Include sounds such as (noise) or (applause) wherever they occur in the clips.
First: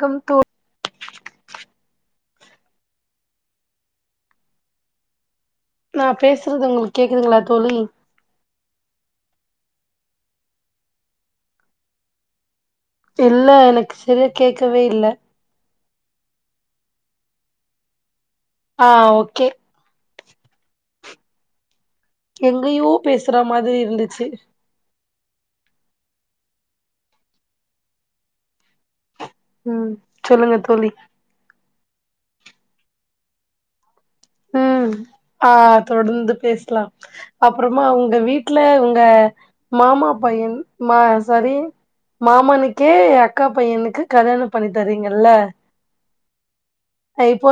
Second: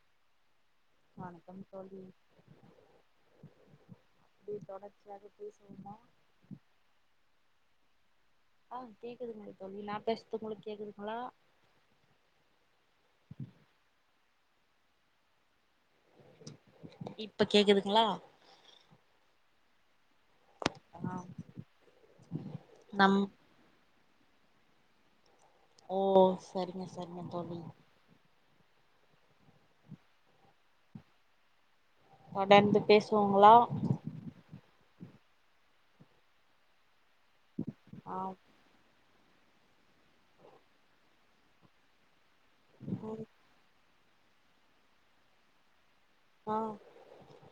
Come தூ வணக்கம் தோழி அப்படி தொடர்ச்சியா இரு நா பேசுறது உங்களுக்கு கேக்குதுங்களா தோழி ஆ கேக்குதுங்க தோழி நா பேசறது உங்களுக்கு கேக்குதுங்களா இல்ல எனக்கு சரியா கேக்கவே இல்ல இப்ப கேக்குதுங்களா ஆஹ் ஓகே ஆஹ் எங்கயோ பேசற மாதிரி இருந்து சரி ஓ சரிங்க சரிங்க தோழி உம் சொல்லுங்க தோழி தொடர்ந்து பேசுவோங்ளா உம் ஆஹ் தொடர்ந்து பேசலாம் அப்புறமா உங்க ஆ வீட்ல உங்க மாமாப்பையன் மா சரி மாமனுக்கே அக்கா பையனுக்கு கல்யாணம் பண்ணி தரீங்கல்ல ஆ இப்போ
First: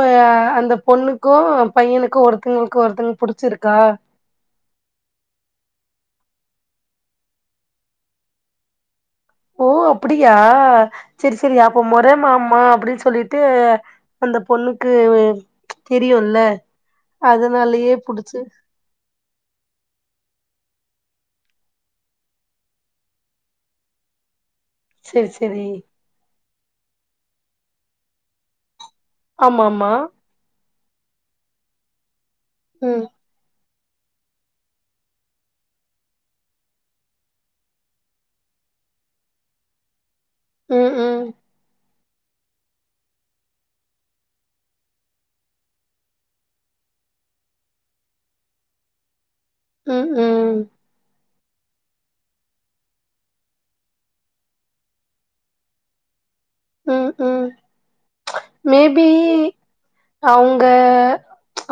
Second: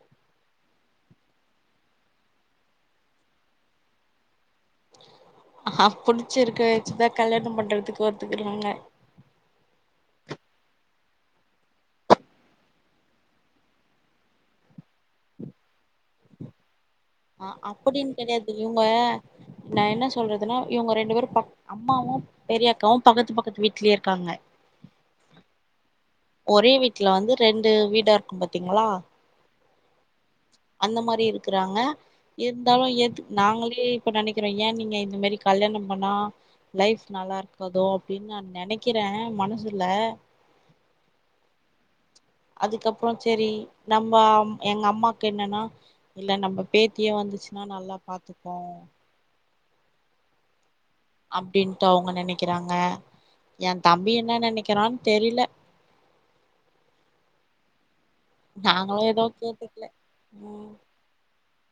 அந்த பொண்ணுக்கு பையனுக்கு ஒருத்தங்களுக்கு ஒருத்தங்க புடிச்சிருக்கா ஆ புடிச்சிருக்க வச்சுதா கல்யாணம் பண்றதுக்கு ஒருத்துக்குறாங்க ஓ அப்படியா செரி செரி அப்ப முறை மாமா அப்படின்னு சொல்லிட்டு அந்த பொண்ணுக்கு தெரியுல்ல ஆ அதனாலயே அப்படின்னு புடிச்சு கெடையாது இவங்க நா என்ன சொல்றதுன்னா இவங்க ரெண்டு பேரு ப்ப அம்மாவு பெரிய அக்காவும் பக்கத்து பக்கத்து வீட்லயே இருக்காங்க செரி செரி ஒரே வீட்டுல வந்து ரெண்டு வீடா இருக்கு பாத்தீங்களா ஆமாம அந்த மாரி இருக்கறாங்க இருந்தாலு ம் ஏத்துக் நாங்களே இப்ப நெனைக்கிறோ ஏ நீங்க இந்த மாரி கல்யாணம் பண்ணா லைஃப் நல்லா இருக்கதோ அப்படின்னு நான் நெனைக்கிறே மனசுல உம் உம் அதுக்கப்புறோ செரி நம்ம எங்க அம்மாக்கு என்னன்னா இல்ல நம்ம பேத்தியே வந்துச்சுன்னா நல்லா பாத்துக்கு உம் உம் அப்படின்ட்டு அவங்க நெனைக்கிறாங்க என் தம்பி என்ன நெனைக்கிறான்னு தெரியல உம் உம் நாங்களு மேபி எதுவு கேட்டுக்கல அவங்க ம்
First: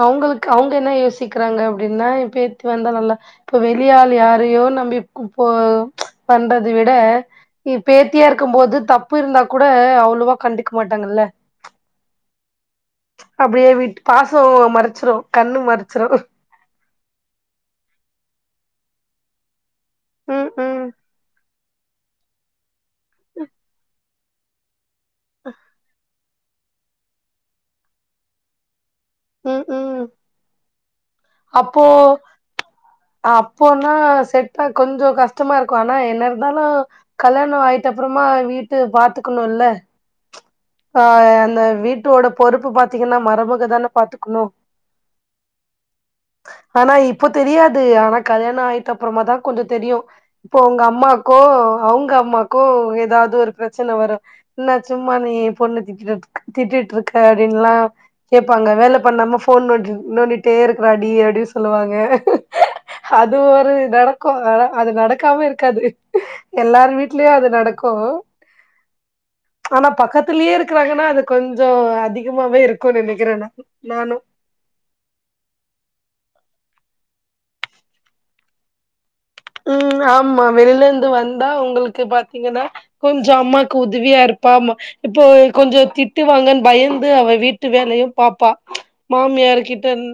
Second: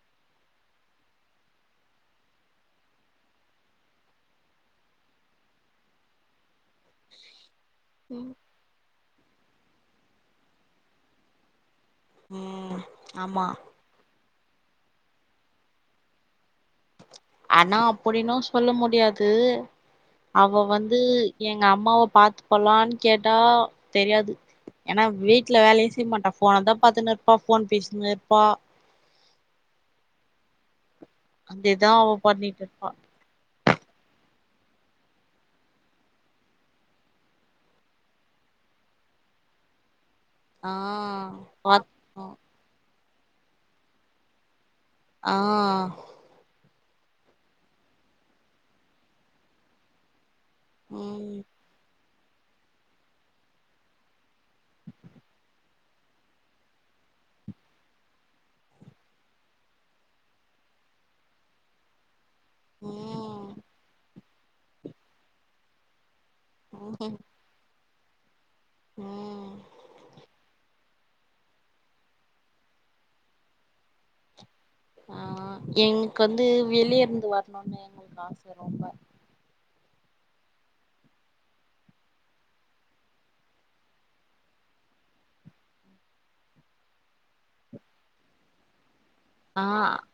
அவங்களுக்கு அவங்க என்ன யோசிக்கிறாங்க அப்படின்னா பேத்தி வந்தா நல்லா இப்ப வெளியாள் யாரையையோ நம்பி போ பண்றத விட ஏ பேத்தியா ம் இருக்கும்போது த புருந்தா கூட அவ்வளோவா கண்டுக்க மாட்டாங்கல்ல உம் அப்படியே விட்டு பா சோ மறைச்சிரு கண்ணு மறைச்சிரு ஆனா அப்படின்னு சொல்ல முடியாது ம் அவ ம் வந்து எ நா அம்மாவ பாத்தப்ல்லா கேட்டா தெரியாது ஏன்னா வீட்ல வேலயு செய்ய மாட்டா போன தா பாத்துன்னு இருப்பா போன் பேசின்னிருப்பா உம் உம் அத்தேதா அவ பண்ணிட்டு இருப்பா அப்போனா செட்டா கொஞ்சோ கஷ்டமா இருக்கு ஆனா என்ன இருந்தாலு கல்யாண ஆயிட்டப்புறமா வீட்ட பாத்துக்கணுல்ல ஆ அந்த பாத் வீட்டோட பொறுப்பு பாத் தீங்னா மருமகதான பாத்துக்கணு ஆ ஆனா இப்ப தெரியாது ஆனா கல்யாண ஆயிட்ட அப்புறமா தா கொஞ்சு தெரியு இப்போ உங்க அம்மாக்கோ ம் அவங்க அம்மாக்கு ஏதாதொரு பிரச்சன வரு என்ன சும்மா நீ பொன்ன திட்டினதுக்கு திட்டிட்டுருக்க அப்படின்னுல்லா கேபாங்க வேல பண்ணாம போன் நோண்ட் நோண்டிட்டே இருக்கிறாடி அப்டீனு சொல்லுவாங்க அது ம் ஒரு நடக் க்கு அது நடக்காம இருக்காது எல்லார் ம் வீட்லயு அது நடக் கு ம் ஆனா பக்கத் க்கறாங்கன்னா அது கொஞ்சோ அதிகமாவே இருக்குனு நெனைக்கிறே நா நானு ஆஹ் எங்ளுக்கு வந்து வெளியருந்து வரணுனு எங்களுக்கு ஆச ரொம்ப உம் ஆமா வெளில இருந்து வந்தா உங்களுக்கு பாத்தீங்கன்னா கொஞ்சோ அம்மாக்கு உதவியா இருப்பா ஆமா இப்போ கொஞ்சோ திட்டு வாாங்கன்னு பயந்து அவ வீட்டு வேலையு பாப்பா ஆ மாமியார்க்கிட்டருந்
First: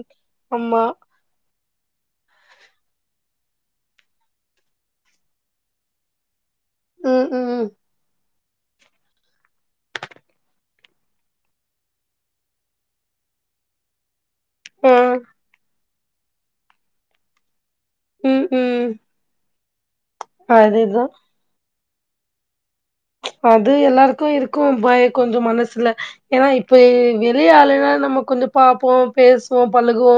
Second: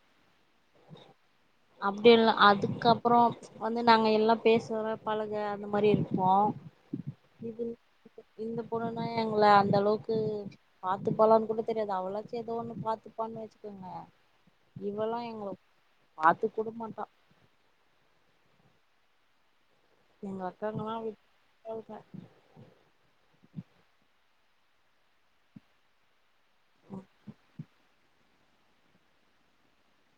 அம்மா அப்படி இல்ல அதுக்கப்புறோ ச்சு வந்து நாங்க எல்லா பேசற பழக அந்த மாரி இருப்போ ம் இது ம் இந்த பொண்ணுதா எங்கள அந்த அளவுக்கு பாத்துப்பாளான்னு கூட தெரியாது அவளாச்சு ஏதோ ஒண்ணு பாத்துப்பான்னு வெச்சுக்கங்க ஆ இவல்லா எங்களுக்கு பாத்துக்கூட மாட்டா உம் உம் எங்க அக்காங்கல்லா விட் (unintelligible) ச்சு அது எல்லாருக்கு இருக்கு பயோ கொஞ்சோ மனசுல ஏன்னா இப்ப வெளி ஆளுக நமக் கொஞ்சோ பாப்போ பேசுவோ பழகுவோ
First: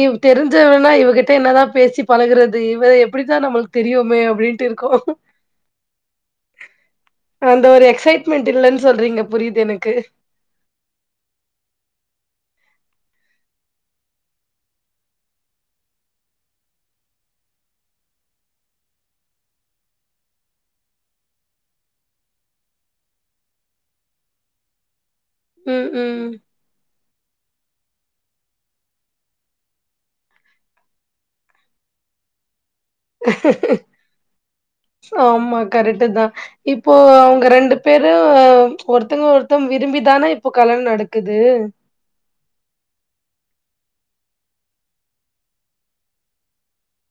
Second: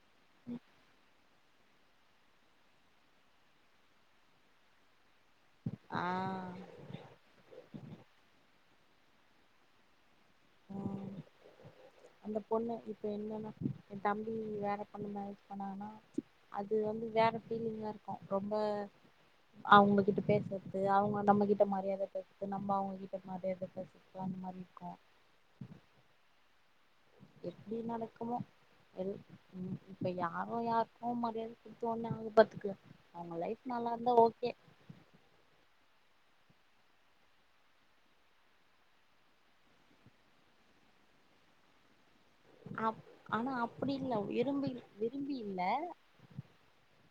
இவ தெரிஞ்சவனா இவகிட் த்து என்னதா பேசி பழகுறது இவ எப்படின்தா நம்ளுக்கு தெரியுமே அப்படின்ட்டு இருக்கோ ஆஹ் அந்த ஒரு எக்சைட்மென்ட் இல்லன்னு சொல்றீங்க புரியிது எனக்கு ம் அந்த பொண்ணு இப்ப என்னன்னா என் தம்பி வேற பொண்ணு மேரேஜ் பண்ணன்னா அது வந்து வேற ஃபீலிங்கா இருக்கும் ரொம்ப அவங்க கிட்ட பேசுறது அவங்க நம்மகிட்ட மரியாதையா பேசுறது நம்ம அவங்ககிட்ட மரியாதையா பேசுறதுல அந்த மாரி இருக்கும் உம் உம் எப்படி நடக்குமோ எல் உம் இப்ப யாரு யாருக்கும மரியாதை கொடுத்து ஒன்னு ஆக பாத்துக்க நம்ம லைஃப் நல்லா இருந்தா ஓகே கரெக்ட் தான் இப்போ அவங்க ரெண்டு பேரும் ச்சு ஒருத்தங்க ஒருத்தங்க விரும்பிதானே இப்போ கல்யாண நடக்குது அப் ஆனா அப்படி இல்ல விரும்பி விரும்பி இல்ல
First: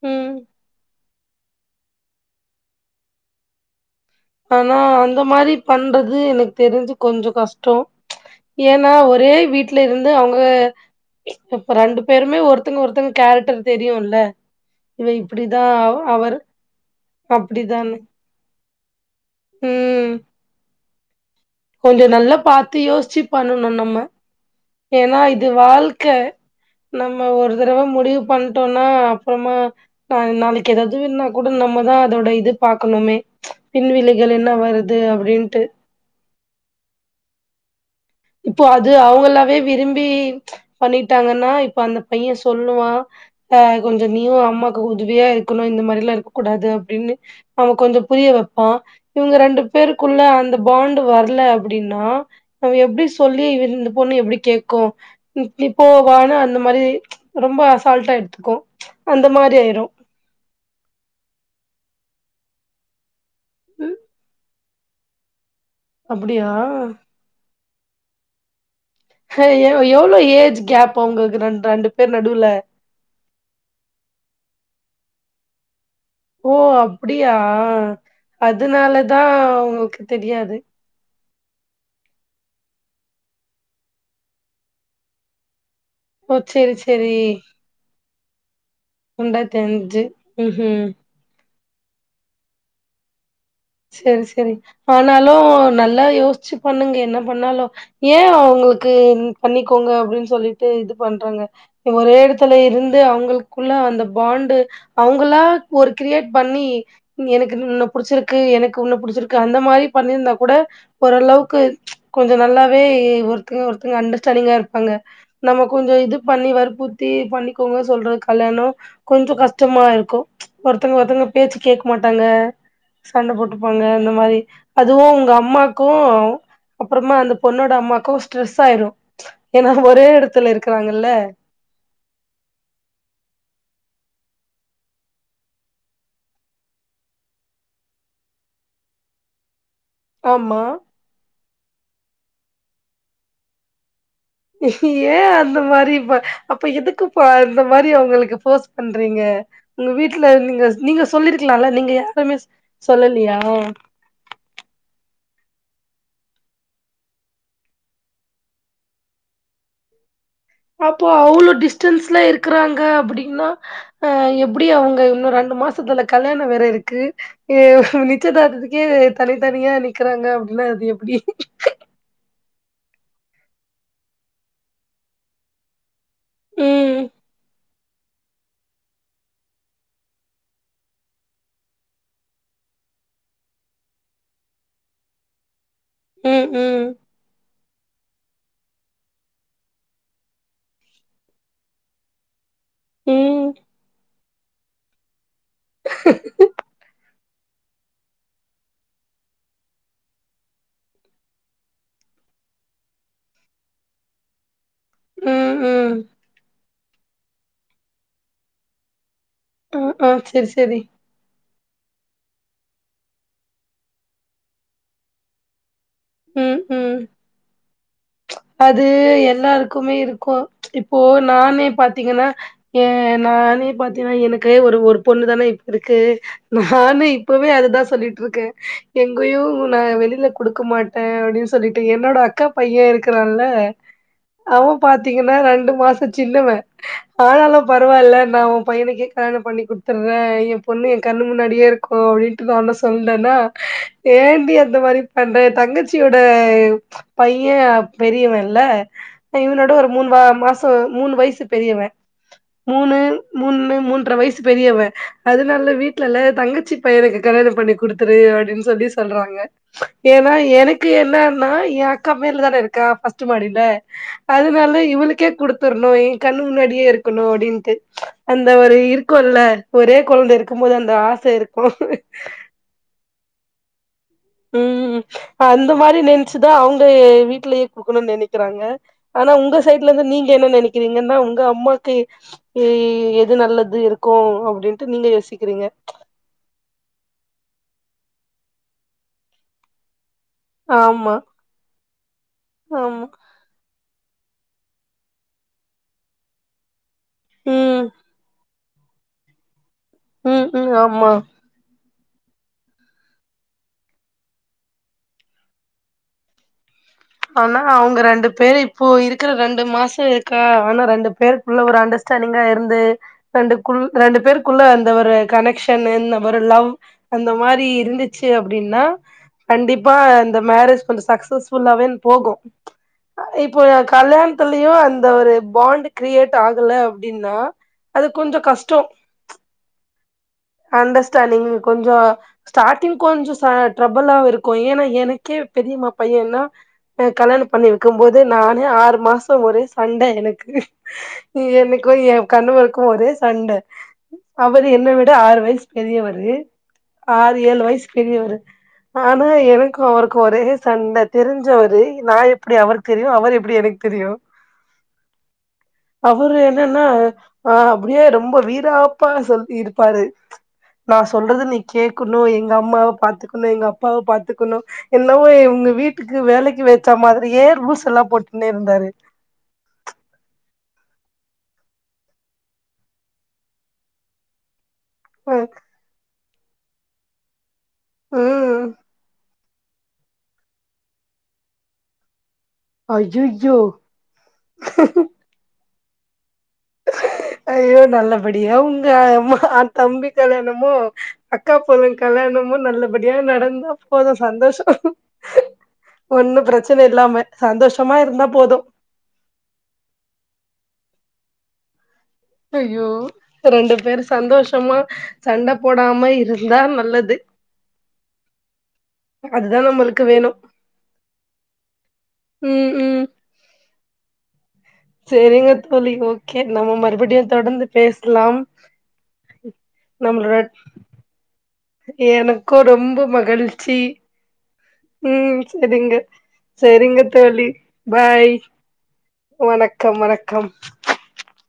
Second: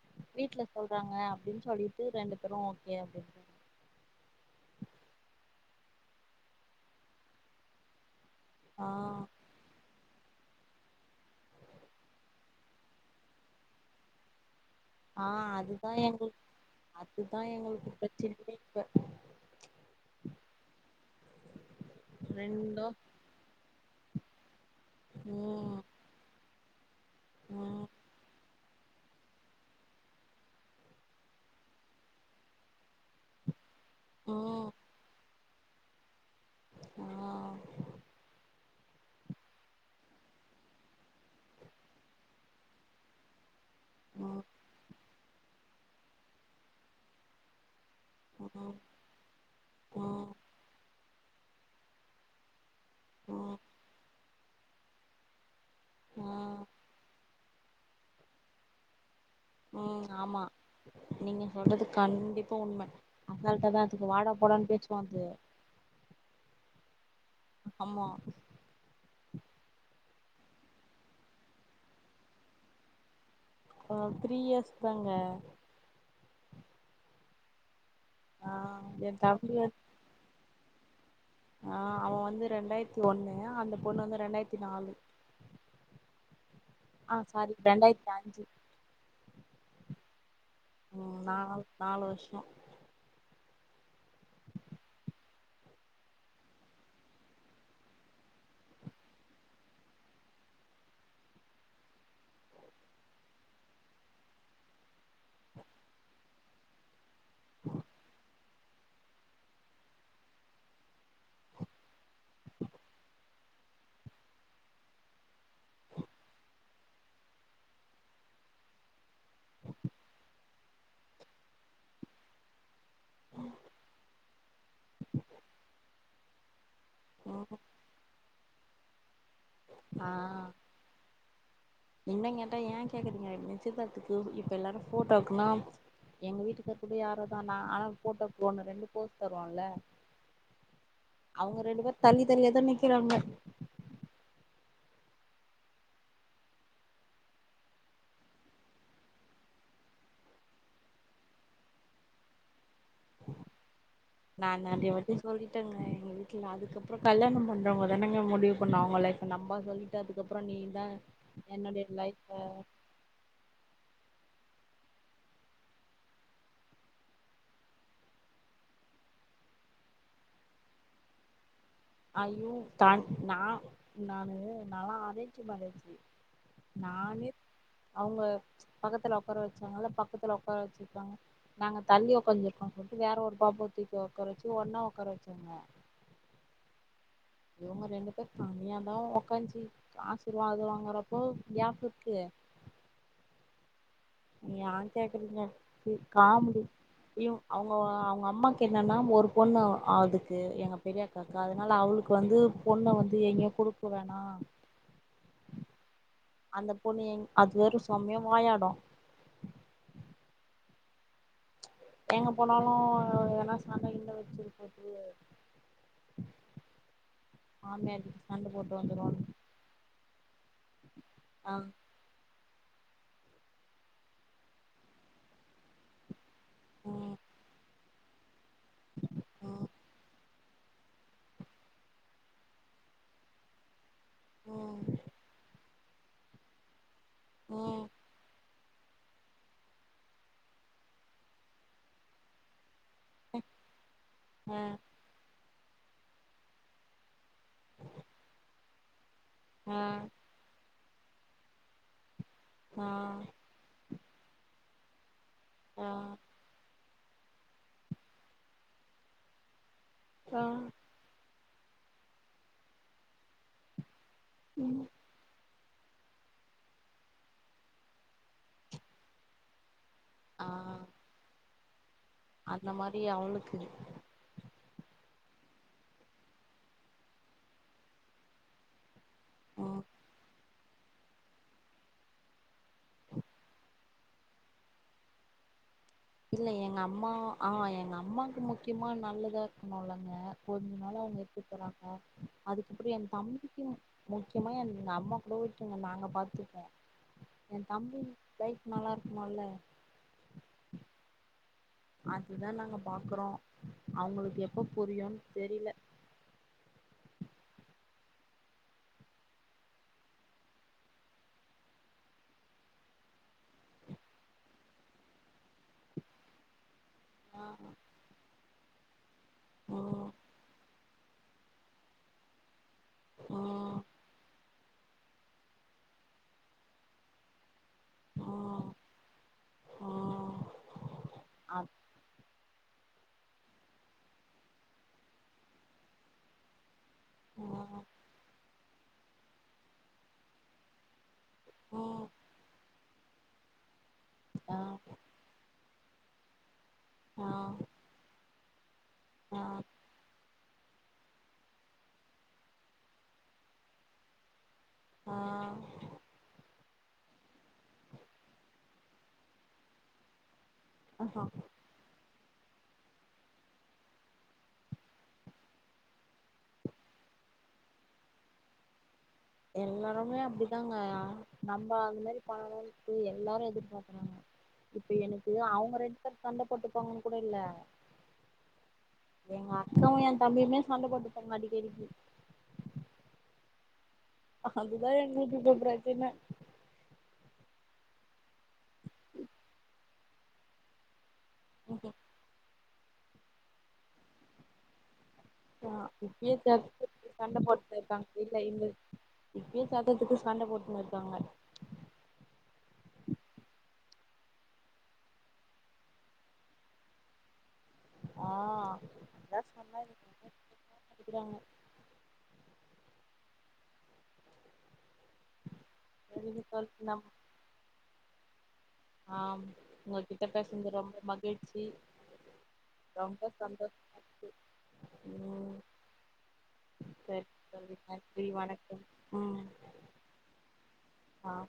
ம். வீட்ல சொல்றாங்க ஆப் அப்படின்னு சொல்லிட்டு ரெண்டு பேரும் ஓகே அப்படின்னு ஆனா அந்த மாரி பண்றது எனக்கு தெரிஞ்சு கொஞ்சோ கஷ்டோ ச்சு ஆ ஏன்னா ஒரே வீட்டுல இருந் து அவங்க இப்ப ரெண்டு பேருமே ஒருத்தங்க ஒருத்தங்க கேரக்டர் தெரியு இல்ல ஆ அதுதா எங்களுக் அதுதா எங்களுக்கு பிரச்சின்னயெ வ உம் கொஞ்சோ நல்லா பாத்து ரெண்டு யோசிச்சு பண்ணனும் நம்ம ஏன்னா இது ம் வாழ்க்க நம்ம ஒரு தடவை ம் முடிவு பண்ணுட் ட்டோனா அப்புறமா நா நாளைக்கு எதாதுனா கூட நம்மதான் அதோட இது பாக்கணுமே பின்விளைகள் என்ன ம் வருது அப்படின்னு ட்டு ஹா இப்போ அது அவங்களாவே விரும்பி பண்ணிட்டாங்கன்னா இப்ப அந்த பைய சொல்லுவா ஆ கொஞ்சோ நீயு ம் அம்மாக்கு கொஞ்ச உதிவையா இருக்கணும் இந்த மாரிலாம் இருக்கக்கூடாது அப்டின்னு அவங்க கொஞ்சோ புரிய ம் வெப்பான் இவங்க ரெண்டு பேருக்குள்ள ம் அந்த பாண்ட் வரல அப்படின்னா நம்ம எப்டி சொல்லி ம் இந்த பொண்ணு எப்டி கேக்கும் உ இப்போ வான ஆ அந்த மாரி ரொம்ப அசால்ட்டா எடுத்துக்கும் உம் ஆமா நீங்க சொல்றதுக் கண்டிப்பா உண்ம அசால்டா தா அதுக்கு வாடா போடான்னு பேச்சு பாத்து அப்படியா ஆமா ஹய்யோ எவ்ளோ ஏஜ் கேப் அவுங்ளுக்கு ரெண் ரெண்டு பேர் நடுல அஹ் த்ரீ இயர்ஸ் தாங்க ஓ அப்டியா ஆ எ அதுனாலதா உங்களுக்கு தெரியாது ஆஹ் அவ வந்து ரெண்டாயிரத்தி ஒண்ணு அந்த பொண்ணு வந்து ரெண்டாயிரத்தி நாலு ஓ செரி செரி ஆ சாரி ரெண்டாயிரத்தி அஞ்சு ரெண்டாயிரத்தி அஞ்சு உஹ்ம் உம் ம் நாலு நாலு வர்ஷோ செரி செரி ஆனாலு நல்லா யோஸ்ச்சு பண்ணுங்கே என்ன பண்ணாலு ஏ அவுங்களுக்கு பண்ணிக்கோங்க அப்டின்னு சொல்லிட்டு இது பண்றாங்க ஒரே எடத்துல இருந்து அவுங்களுக்குள்ள அந்த பாண்டு அவுங்களா ஒரு க்ரியேட் பண்ணி எனக்குன் புடிச்சிருக் கு எனக்கு ஒன்ன புடிச்சிருக்கு அந்த மாரி பண்ணிருந்தா கூட ஓரளவுக்கு கொஞ்சோ நல்லாவே ஒருத்தங்க ஒருத்தங்க அண்டர்ஸ்டாண்டிங்கா இருப்பாங்க நம்ம கொஞ்சோ இது பண்ணி வற்புற்த்தி பண்ணிக்கோங்க சொல்ற கல்யாணோ கொஞ்சோ கஷ்டமா இருக்கு ஒருத்தங்க ஒருத்தங்க பேச்சு கேக்க மாட்டாங்க சண்ட போட்டுபாங்க அந்த மாரி அதுவு உங்க அம்மாக்கு அப்பறமா அந்த ம் பொண்ணோட அம்மாக்கு ஸ்ட்ரெஸ் ஆயிரு ஏன்னா ஒரே எடத்துல இருக்கறாங்கல்ல இன்னு கேட்டா ஏ கேக்குறீங்க நிச்யத்தாத்துக்கு இப்ப எல்லாரு ஃபோட்டோவுக்குன்னா எங்க வீட்டுக்கார் கூட யாரோ தா நா ஆனா ஃபோட்டோக் ஒன்னு ரெண்டு போஸ் தருவோல்ல ஆமா அவுங்க ரெண்டு பேர் தள்ளி தள்ளியேதா நிக்கிறாங்க ஏ அந்த மாரி ப அப்ப எதுக்குப்பா அந்த மாரி அவுங்களுக்கு போஸ் பண்றீங்க உங்க வீட்ல நீங்க நீங்க சொல்லிருக்லால நீங்க யாருமே சொல்லலியா நா நறையா வாட்டி சொல்லிட்டங்க எங்க வீட்ல அதுக்கப்றோ கல்யாணோ பண்றவங்க தானங்க முடிவு பண்ணு அவுங்க லைஃப நம்ப சொல்லிட்டு அதுக்கப் அப்போ அவ்ளோ டிஸ்டன்ஸ்லா இருக்குறாங்க அப்புடின்னா ஆ எப்டி அவுங்க இன்னு ரெண்டு மாசத்துல கல்யாணோ வேற இருக்கு ஏ நிச்யதார்த்தத்துக்கே தனித் தனியா நிக்கிறாங்க அப்டின்னா அது எப்டி ஐயோ தா நா நானு நால்லா அரேன்ஜ் மேரேஜி ம் நானே அவுங்க பக்கத்ல ஒக்கார வச்சாங்கல்ல பக்கத்துல ஒக்கார வச்சிருக்காங்க நாங்க தள்ளி ஒக்காஞ்சிருக்கோ சொல்ட்டு வேற ஒரு பாப்பாவ தூக்கி ஒக்கார வச்சு ஒன்னா ஒக்கார வச்சாங்க உம் உம் இவுங்க ரெண்டு பேர் தனியாதா ஒக்காஞ்சி ஆசிர்வாதோ வாங்குறப்போ கேப் இருக்கு உம் யா கேக்குறீங்க காமெடி யு அவுங்கோ அவுங்க அம்மாக்கு என்னன்னா ஒரு பொண்ணு அதுக்கு எங்க பெரிய அக்காக்கு அதுனால அவுளுக்கு வந்து பொண்ணு வந்து எங்கயு குடுக்க வேணா உம் உம் அந்த பொண்ணு எங் அது வேற சொமயா வாயாடு அ அ செரி செரி எங்க போனாலு எதனா சண்ட இண்ட வெச்சிற போது உம் உம் கிட்ட சண்ட போட்டு அது வந்துரு எல்லாருக்குமே இருக்கு இப்போ ஆ நானே பாத்தீங்கன்னா ஏ நானே பாத்தீங்னா எனக்கு ஒரு ஒரு பொண்ணு தான இப்ப இருக்கு நானே ம் இப்பவே அதுதா சொல்லிட் ட்ருக்க எங்கயு ம் நா வெளில குடுக்க மாட் ட அப்டின் சொல்லிட்டு என்னோட அக்கா பைய இருக்குறான்ல அவ பாத்தீங்கன்னா ரெண்டு மா சொ சின்னவ ஆனாலு ம் பரவால்ல நா ஒ பையனுக்கே கல்யாணம் பண்ணி குடுத்துர்ற ஏம் பொண்ணு ஏ கண்ணு முன்னாடியே இருக்கு அப்டின்ட்டு நாந்தா சொ சொன்னனா ஏண்டி ம் அந்த மாரி பண்ற தங்கச் சியோட பைய பெரியவல்ல இவனோட ஆ ஆ ஒரு மூணு வா மாஸ் இப்போ மூணு வைசு பெரியவ மூணு மூண்ணு மூண் ற வயசு பெரியவ அதுனால ஆ ஆ வீட்லல்லா ஏ தங்கச்சி பையனுக்கு கல்யாணம் பண்ணி குடுத்துரு அப்டின் சொல்லி சொல்றாங்க ஏனா ஆ எனக் கு என்னனா ஏ அக்கா மேல தான இருக்கா ஃபஸ்ட்டு மாடில அது நாள்தா ம் இவளுக்கே குடுத் த்துரணு ஏ கண் முன்னாடியே இருக்கணு அப்டின்ட்டு அந்த ஒரு இருக்குல்ல ஒரே கொழந்தை ஆ இருக்கும் போது அந்த ஆச இருக்கு அந்த மாரி அவளுக்கு உம் அந்த மாதிரி நெனைச்சுதா அவுங்க வீட்லயே குடுக்கணுன்னு நெனைக்கிறாங்க ஆனா உங்க ம் சைடலருந்து நீங்க என்ன நெனைக் நீங்கன்னா உங்க அம்மாக்கு எது நல்லது இருக்கு அப்டின்ட்டு நீங்க யோசிக்கிறீங்க இல்ல எங்க அம்மா ஆ எங்க அம்மாக்கு முக்கியமா நல்லதா இருக்கணும்லங்க ஒரு நாள ஆமா அவுங்க எக்கு தராங்க அதுக்கிப்பிடி எ ஆமா தம்பிக் முக்கியமா எங்க அம்மாகுட (unintelligible) நாங்க பாத்துப்போ ஏ ம் தம்பி கை நல்லா இருக்கணுல்ல உம் உம் ஆமா அதுதா நாங்க பாக்குறோ அவுங்களுக்கு எப்ப புரியுன் தெரில ஆனா அவுங்க ரெண்டு பேரு இப்போ இருக்கற ரெண்டு மாசோ இருக்கா ஆனா ரெண்டு பேருக்குள்ள ஒரு அண்டர்ஸ்டாண்டிங்கா இருந்து ரெண்டு குள் ரெண்டு பேருக்குள்ள அந்த ஒரு கனெக்ஷன்னு ஒரு லவ் அந்த அ மாரி இருந்துச்சு அப்டின்னா அ கண்டிப்பா இந்த மேரேஜ் கொஞ்சோ சக்சஸ்ஃபுல்லாவே போகும் அ இப்போ கல்யாணத்துலயு அந்த ஒரு பாண்ட் கிரியேட் ஆகல அப்டின்னா அது கொஞ்சோ கஷ்டோ அண்டர்ஸ்டாண்டிங் கொஞ்சோ ஸ்டாட்டிங் கொஞ்சோ ச ட்ரபிளா இருக்கு ஏனா எனக்கே பெரியமா பையனா எனக் கல்யாணோ பண்ணி வைக்கும் போது நானே ஆறு மாசோ ஒரே சண்டை எனக்கு அ என்னைக்கோ ஏ கண்வர் க்கு ஒரே சண்ட அ அவரு என்ன வச் இஸ் பெரியவரு ஆறு ஏழு வயசு பெரியவரு ஆனா எனக்கு அவருக்கு ஒரே சண்ட தெரிஞ்சவரு நா எப்டி அவருக்கு தெரியு அவருக்கு எப்டி எனக்கு தெரியு அவரு என் என்னன்னா ஆஹ் அப்டியே ரொம்ப வீராப்பா சொல்லி இரு பாரு நா ஆஹா சொல்றது நீ கேட்கணு எங் எங்க அம்மாவ பாத்துக்கணு எங்க அப்பாவ பாத்துக்கணு என்னவோ இவுங்க வீட்டுக்கு வேலைக்கு வச்சா மாதிரியே ரூல்ஸ்ஸெல்லா போட்டுன்னே இருந்தாரு எல்லாருமே அப்படி தாங்க நம்ப அது மாதிரி (unintelligible) எல்லாரு எதிர் பாக்கறாங்க இப்ப எனக்கு ம் அவுங்க ரெண்டு பேரு சண்டப் போட்டுப்பாங்கனு கூடல்ல உம் எங் அக்கா ஏ தம்பியுமே சண்டப்போட்டுப்பாங்க அடிக்கடிக்கி அய்யய்யோ அதுதா எங்களுக்கு சூப்பரு பின்ன ஐயோ நல்லபடியா உங்க ஆதம்பி கல்யாணமும் அக்கா பொண்ணுங்க கல்யாணமும் நல்ல படியா நடந்தா போது சந்தோஷோ ஆக இப்பயே ஒன்னும் பிரச்சன இல்லாம சண்ட போட்டுட்டு சந்தோஷமா இருக்காங்க இருந்தா இல்ல போதும் இங்க இப்பயே சத்திரத்துக்கு சண்ட போட்னு இருக்காங்க ஐயோ ரெண்டு பேர் சந்தோஷமா சண்ட போடாம இருந்தா நல்லது ஆ எதாச்சு அதுதா சொன்னா நம்மளுக்கு வேணு திட்றாங்க உம் உம் சரிங்க தோழி ஓகே சரிங்க தோழி நம்ம மறுபடியு தொடர்ந்து பேஸ் க்லாம் ஆம் உங்ககிட்ட பேசுனது ரொம்ப மகிழ்ச்சி எனக்கு ரொம்ப சந்தோஷம் உம் சரிங்க சரிங்க சரி தோழி நன்றி பாய் வணக்கம் ம் வணக்கம் வணக்கம் ஆ